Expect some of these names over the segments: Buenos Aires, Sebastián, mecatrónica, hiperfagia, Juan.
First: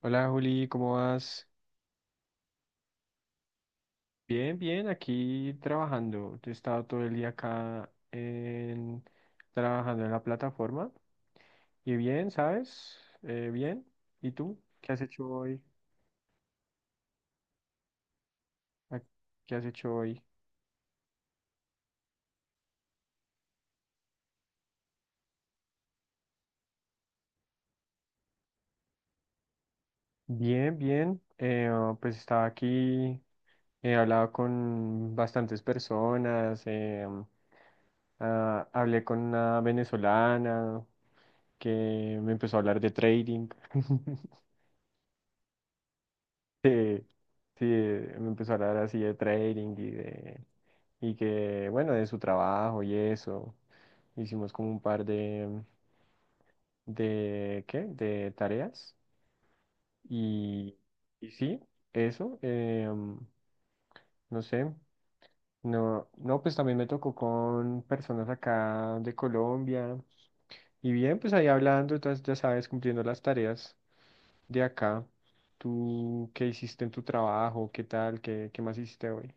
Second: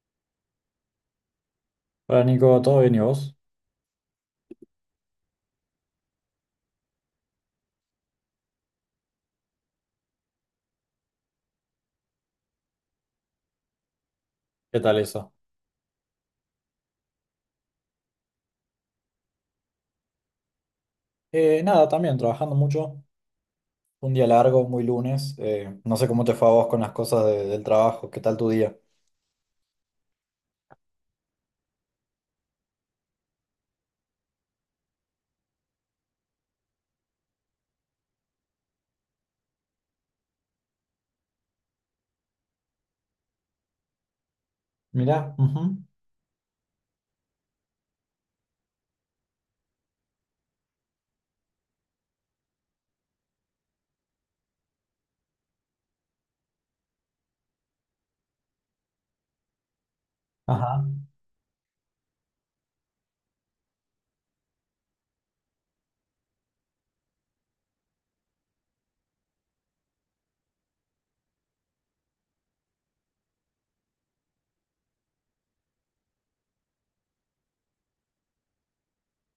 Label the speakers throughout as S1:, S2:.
S1: Hola Juli, ¿cómo vas?
S2: Hola Nico, ¿todo bien y vos?
S1: Bien, bien, aquí trabajando. He estado todo el día trabajando en la plataforma. Y bien, ¿sabes? Bien. ¿Y tú?
S2: ¿Qué
S1: ¿Qué
S2: tal
S1: has hecho
S2: eso?
S1: hoy? ¿A- ¿Qué has hecho hoy?
S2: Nada, también trabajando mucho. Un día largo, muy lunes. No sé cómo te fue a vos con las cosas del trabajo. ¿Qué tal tu día?
S1: Bien, bien. Pues estaba aquí, he hablado con bastantes personas. Hablé con una venezolana que me empezó a hablar de trading.
S2: Mirá, ujú.
S1: Sí, sí, me empezó a hablar así de trading, y bueno, de su trabajo y eso. Hicimos como un par de ¿qué? De tareas. Y,
S2: Ajá.
S1: y sí, eso, no sé, no, pues también me tocó con personas acá de Colombia. Y bien, pues ahí hablando, entonces ya sabes, cumpliendo las tareas de acá. ¿Tú qué hiciste en tu trabajo? ¿Qué tal? ¿Qué más hiciste hoy?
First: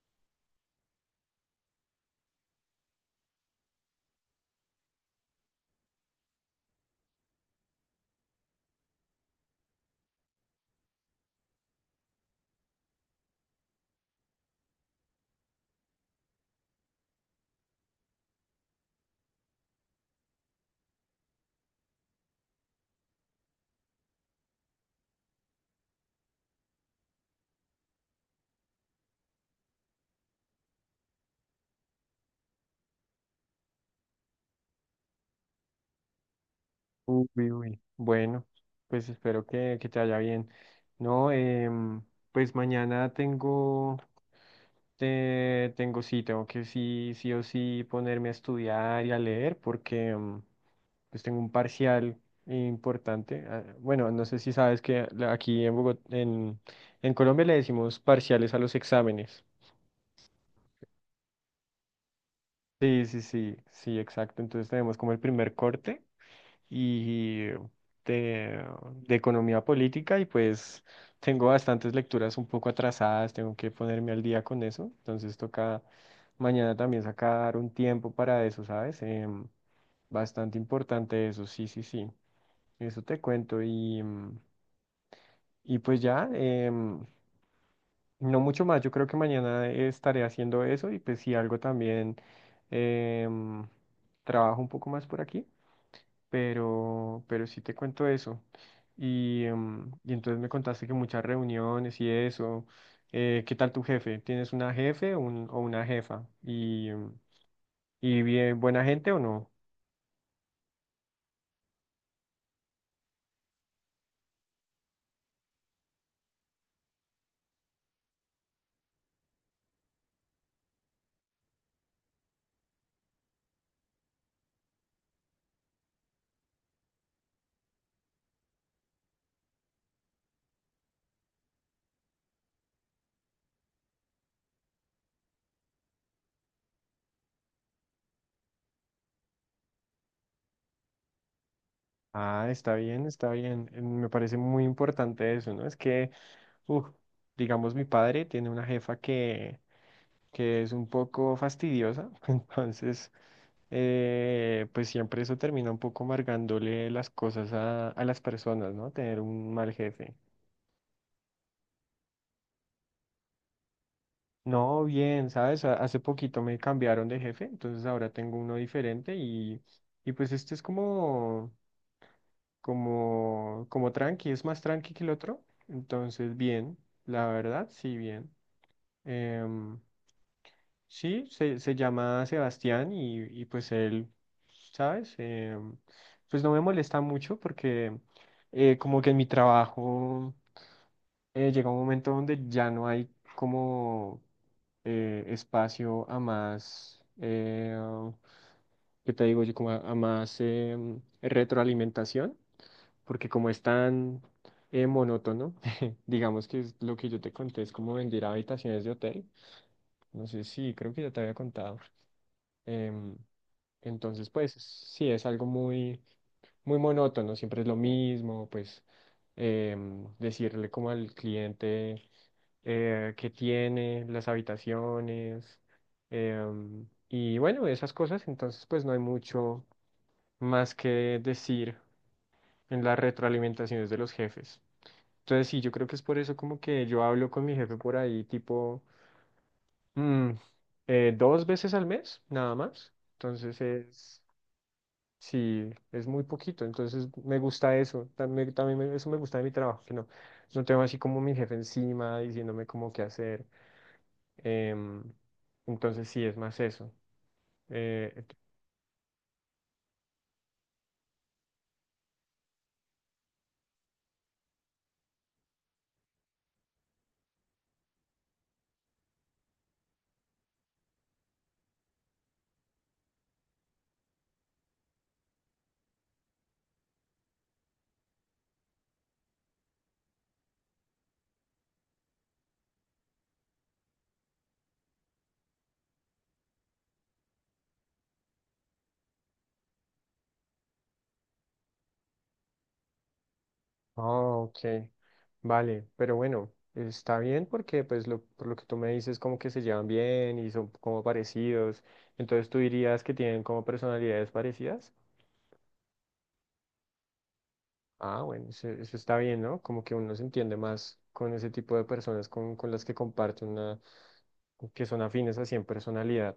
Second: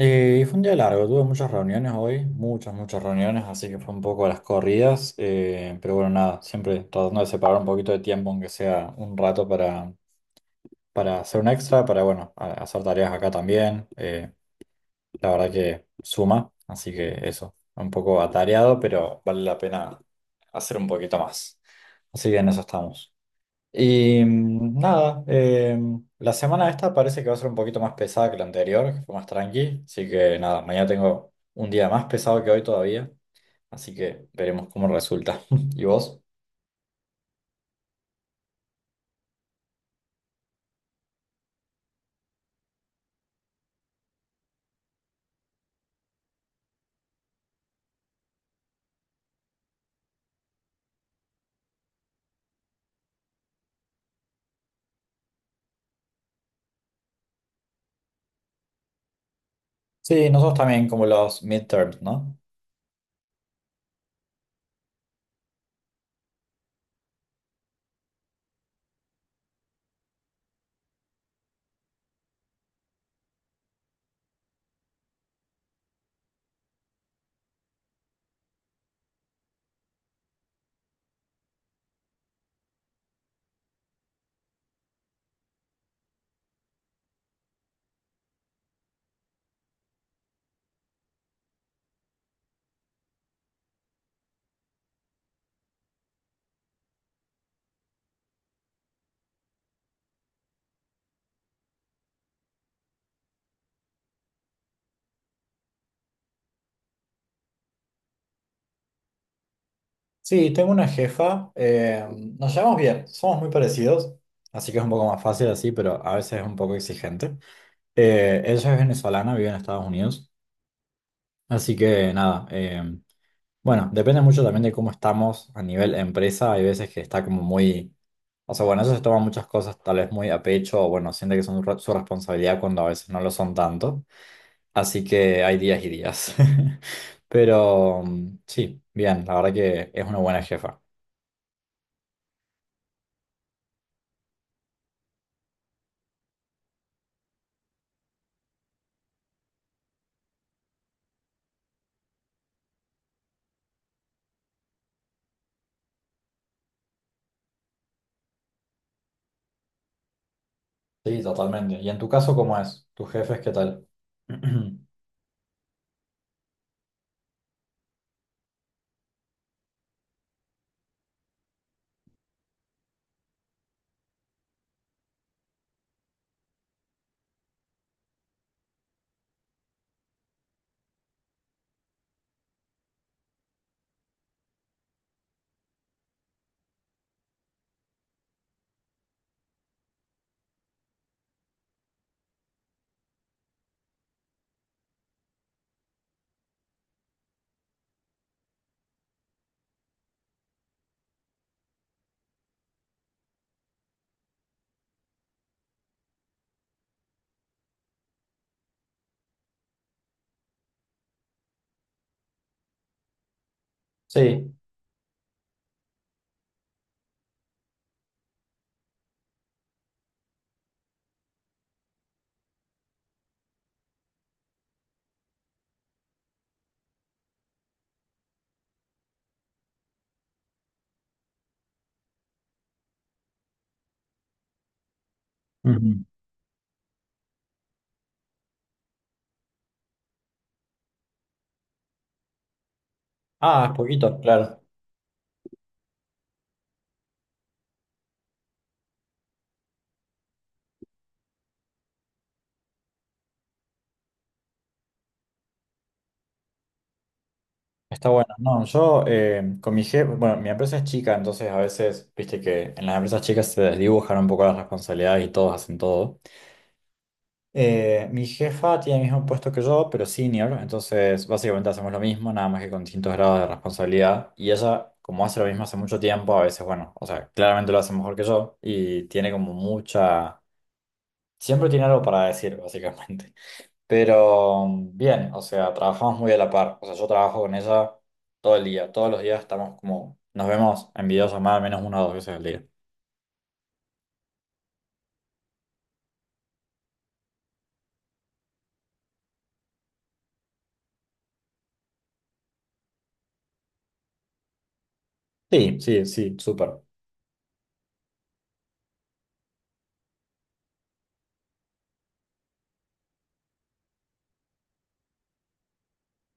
S2: Fue un día largo, tuve muchas reuniones hoy, muchas, muchas reuniones, así que fue un poco a las corridas. Pero bueno, nada, siempre tratando de separar un poquito de tiempo, aunque sea un rato para hacer un extra, para bueno, hacer tareas acá también. La verdad que suma, así que eso, un poco atareado, pero vale la pena hacer un poquito más. Así que en eso estamos. Y nada, la semana esta parece que va a ser un poquito más pesada que la anterior, que fue más tranqui. Así que nada, mañana tengo un día más pesado que hoy todavía, así que veremos cómo resulta. ¿Y vos?
S1: Uy, uy, bueno, pues espero que te vaya bien. No, pues mañana tengo que sí, sí o sí ponerme a estudiar y a leer porque pues tengo un parcial importante. Ah, bueno, no sé si sabes que aquí en Bogotá, en Colombia le decimos parciales a los exámenes.
S2: Sí, nosotros también como los midterms, ¿no?
S1: Sí, sí, sí, sí, exacto. Entonces tenemos como el primer corte. y de, de economía política y pues tengo bastantes lecturas un poco atrasadas, tengo que ponerme al día con eso, entonces toca mañana también sacar un tiempo para eso, ¿sabes? Bastante importante eso, sí, sí, sí, eso te cuento y, y pues ya, no mucho más, yo creo que mañana estaré haciendo eso y pues si algo también em, trabajo un poco más por aquí. Pero sí te cuento eso. Y entonces me contaste que muchas reuniones y eso. ¿Qué tal tu jefe? ¿Tienes una jefe o una jefa? ¿Y bien, buena gente o no?
S2: Sí, tengo una jefa, nos llevamos bien, somos muy parecidos, así que es un poco más fácil así, pero a veces es un poco exigente. Ella es venezolana, vive en Estados Unidos, así que nada, bueno, depende mucho también de cómo estamos a nivel empresa, hay veces que está como muy, o sea, bueno, ella se toma muchas cosas tal vez muy a pecho, o bueno, siente que son su responsabilidad cuando a veces no lo son tanto, así que hay días y días. Pero mm, sí, bien, la verdad que es una buena jefa.
S1: Ah, está bien, está bien. Me parece muy importante eso, ¿no? Es que, uf, digamos, mi padre tiene una jefa que es un poco fastidiosa, entonces pues siempre eso termina un poco amargándole las cosas a las personas, ¿no? Tener un mal jefe.
S2: Sí, totalmente. ¿Y en tu caso cómo es? ¿Tus jefes qué tal?
S1: No, bien, ¿sabes? Hace poquito me cambiaron de jefe, entonces ahora tengo uno diferente y pues este es como tranqui, es más tranqui que el otro. Entonces, bien, la verdad, sí, bien. Em, Sí, se llama Sebastián y pues él, ¿sabes? Pues no me molesta mucho porque como que en mi trabajo llega un momento donde ya no hay como espacio a más, ¿qué te digo yo? Como a más retroalimentación, porque como es tan monótono, digamos que es lo que yo te conté, es como vender habitaciones de hotel. No sé, si creo que ya te había contado. em, Entonces, pues
S2: Sí.
S1: sí, es algo muy, muy monótono, siempre es lo mismo, pues decirle como al cliente qué tiene, las habitaciones, em, y bueno, esas cosas, entonces pues no hay mucho más que decir en las retroalimentaciones de los jefes. Entonces sí, yo creo que es
S2: Ujú.
S1: por eso como que yo hablo con mi jefe por ahí tipo mm, dos veces al mes, nada más. Entonces
S2: Ah, es poquito,
S1: es...
S2: claro.
S1: Sí, es muy poquito, entonces me gusta eso, también, eso me gusta de mi trabajo, que no, no tengo así como mi jefe encima diciéndome como qué hacer, em, entonces sí, es más eso.
S2: Está
S1: Eh,
S2: bueno. No, yo con mi jefe, bueno, mi empresa es chica, entonces a veces, viste que en las empresas chicas se desdibujan un poco las responsabilidades y todos hacen todo. Mi jefa tiene el mismo puesto que yo, pero senior, entonces básicamente hacemos lo mismo, nada más que con distintos grados de responsabilidad. Y ella, como hace lo mismo hace mucho tiempo, a veces, bueno, o sea, claramente lo hace mejor que yo y tiene como mucha. Siempre tiene algo para decir, básicamente. Pero mm, bien, o sea, trabajamos muy a la par. O sea, yo trabajo con ella todo el día. Todos los días estamos como, nos vemos en videollamada al menos una o dos veces al día.
S1: oh, ok, vale, pero bueno, está bien porque pues por lo que tú me dices, como que se llevan bien y son como parecidos, entonces tú dirías que tienen como personalidades parecidas.
S2: Sí, sí, sí, súper.
S1: Ah, bueno, eso está bien, ¿no? Como que uno se entiende más con ese tipo de personas con las que comparte una, que son afines así en personalidad,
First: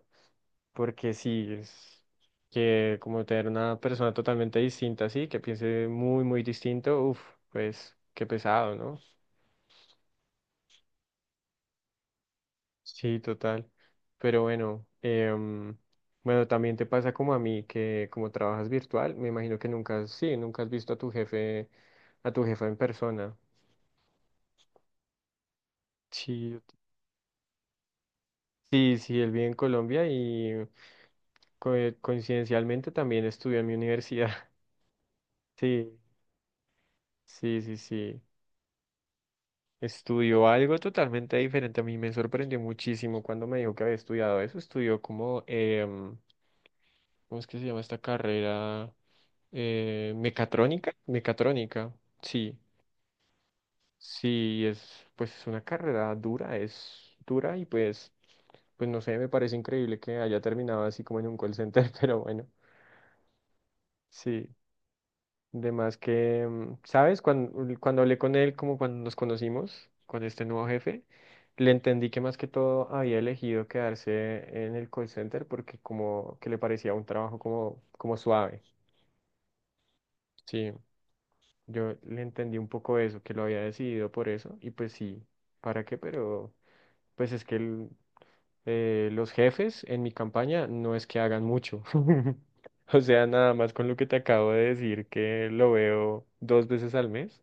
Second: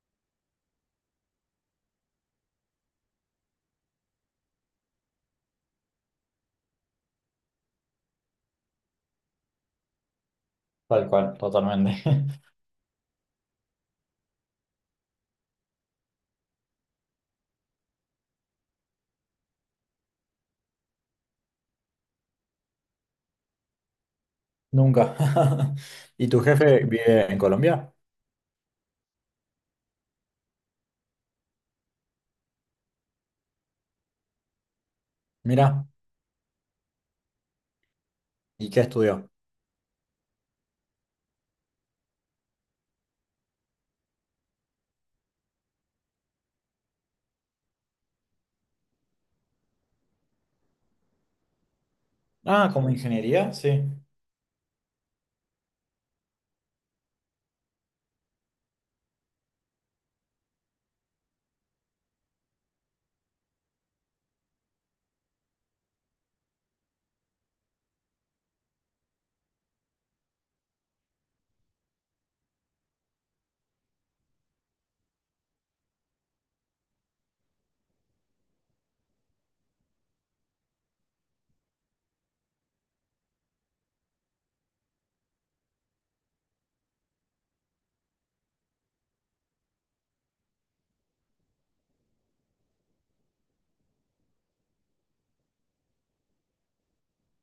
S1: porque sí, es que como tener una persona totalmente distinta, así, que piense muy, muy distinto, uff, pues qué pesado, ¿no?
S2: Tal cual, totalmente.
S1: Sí, total. Pero bueno, bueno, también te pasa como a mí, que como trabajas virtual, me imagino que nunca, has- sí, nunca has visto a tu jefe, a tu jefa en persona.
S2: Nunca. ¿Y tu
S1: Sí,
S2: jefe vive en Colombia?
S1: él vive en Colombia y co- coincidencialmente también estudió en mi universidad.
S2: Mira,
S1: Sí, sí, sí, sí.
S2: ¿y qué estudió?
S1: Estudió algo totalmente diferente. A mí me sorprendió muchísimo cuando me dijo que había estudiado eso. Estudió como, ¿cómo es que se llama esta carrera? Mecatrónica. Mecatrónica, sí.
S2: Ah, como ingeniería, sí.
S1: Sí, es, pues es una carrera dura, es dura y pues, pues no sé, me parece increíble que haya terminado así como en un call center, pero bueno, sí. De más que, ¿sabes? Cuando hablé con él, como cuando nos conocimos, con este nuevo jefe, le entendí que más que todo había elegido quedarse en el call center porque como que le parecía un trabajo como suave. Sí, yo le entendí un poco eso, que lo había decidido por eso, y pues sí, ¿para qué? Pero pues es que el- los jefes en mi campaña no es que hagan mucho. O sea, nada más con lo que te acabo de decir, que lo veo dos veces al mes.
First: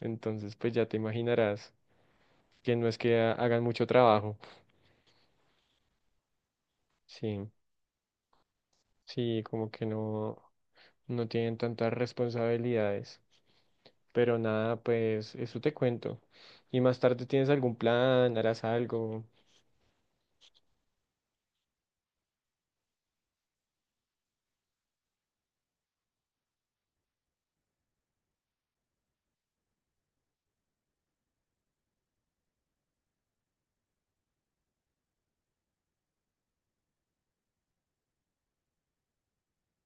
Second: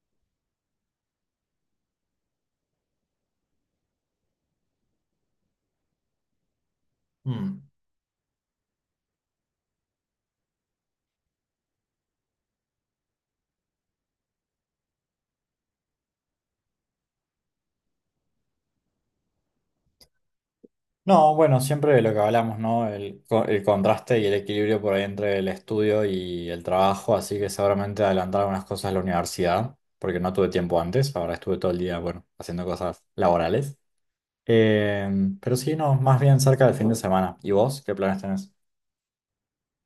S1: Entonces, pues ya te imaginarás que no es que hagan mucho trabajo. Sí,
S2: Mm.
S1: sí, como que no, no tienen tantas responsabilidades. Pero nada, pues eso te cuento. Y más tarde, ¿tienes algún plan? ¿Harás algo?
S2: No, bueno, siempre de lo que hablamos, ¿no? El, el contraste y el equilibrio por ahí entre el estudio y el trabajo, así que seguramente adelantar algunas cosas a la universidad, porque no tuve tiempo antes, ahora estuve todo el día, bueno, haciendo cosas laborales. Eh, pero sí, no, más bien cerca del fin de semana. ¿Y vos qué planes tenés?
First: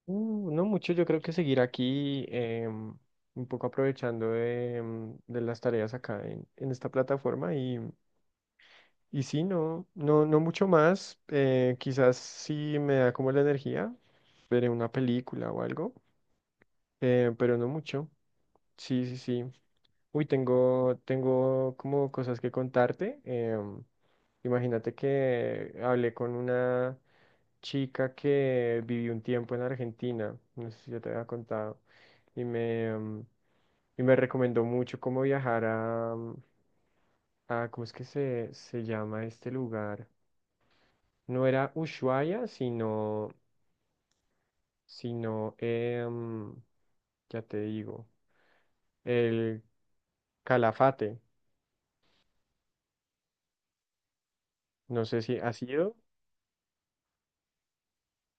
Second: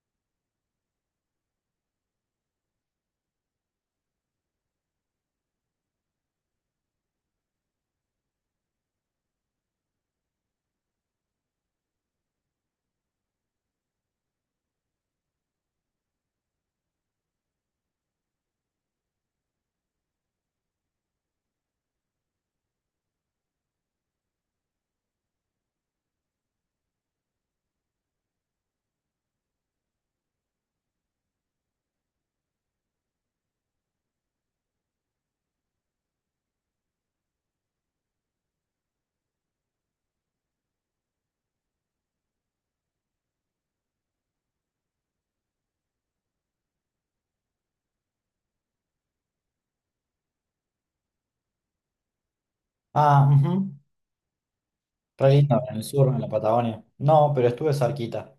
S1: No mucho, yo creo que seguir aquí, un poco aprovechando de las tareas acá en esta plataforma. Y sí, no mucho más. Quizás si me da como la energía, veré una película o algo. Pero no mucho. Sí, sí, sí. Uy, tengo como cosas que contarte. Imagínate que hablé con una chica que vivió un tiempo en Argentina, no sé si yo te había contado, y me, em, y me recomendó mucho cómo viajar a ¿cómo es que se llama este lugar? No era Ushuaia, sino, ya te digo. El Calafate.
S2: Ah, ujú.
S1: No sé
S2: Re
S1: si ha
S2: lindo, en el
S1: sido.
S2: sur, en la Patagonia. No, pero estuve cerquita.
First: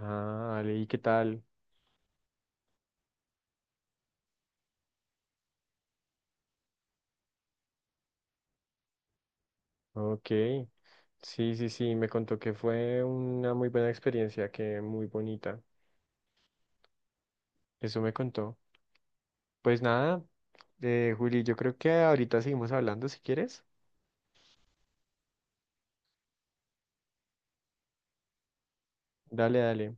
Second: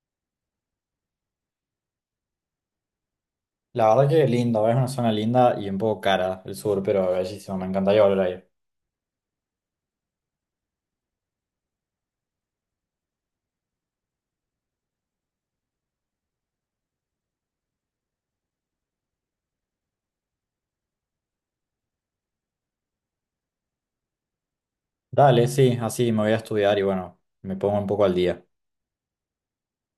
S1: Ah, vale, ¿y qué tal?
S2: La verdad que lindo, es una zona linda y un poco cara el sur, pero bellísimo, me encantaría volver ahí.
S1: Ok. Sí, sí, sí, me contó que fue una muy buena experiencia, que muy bonita. Eso me contó. Pues nada, Juli, yo creo que ahorita seguimos hablando si quieres.
S2: Dale, sí, así me voy a estudiar y bueno, me pongo un poco al día.
S1: Dale, dale.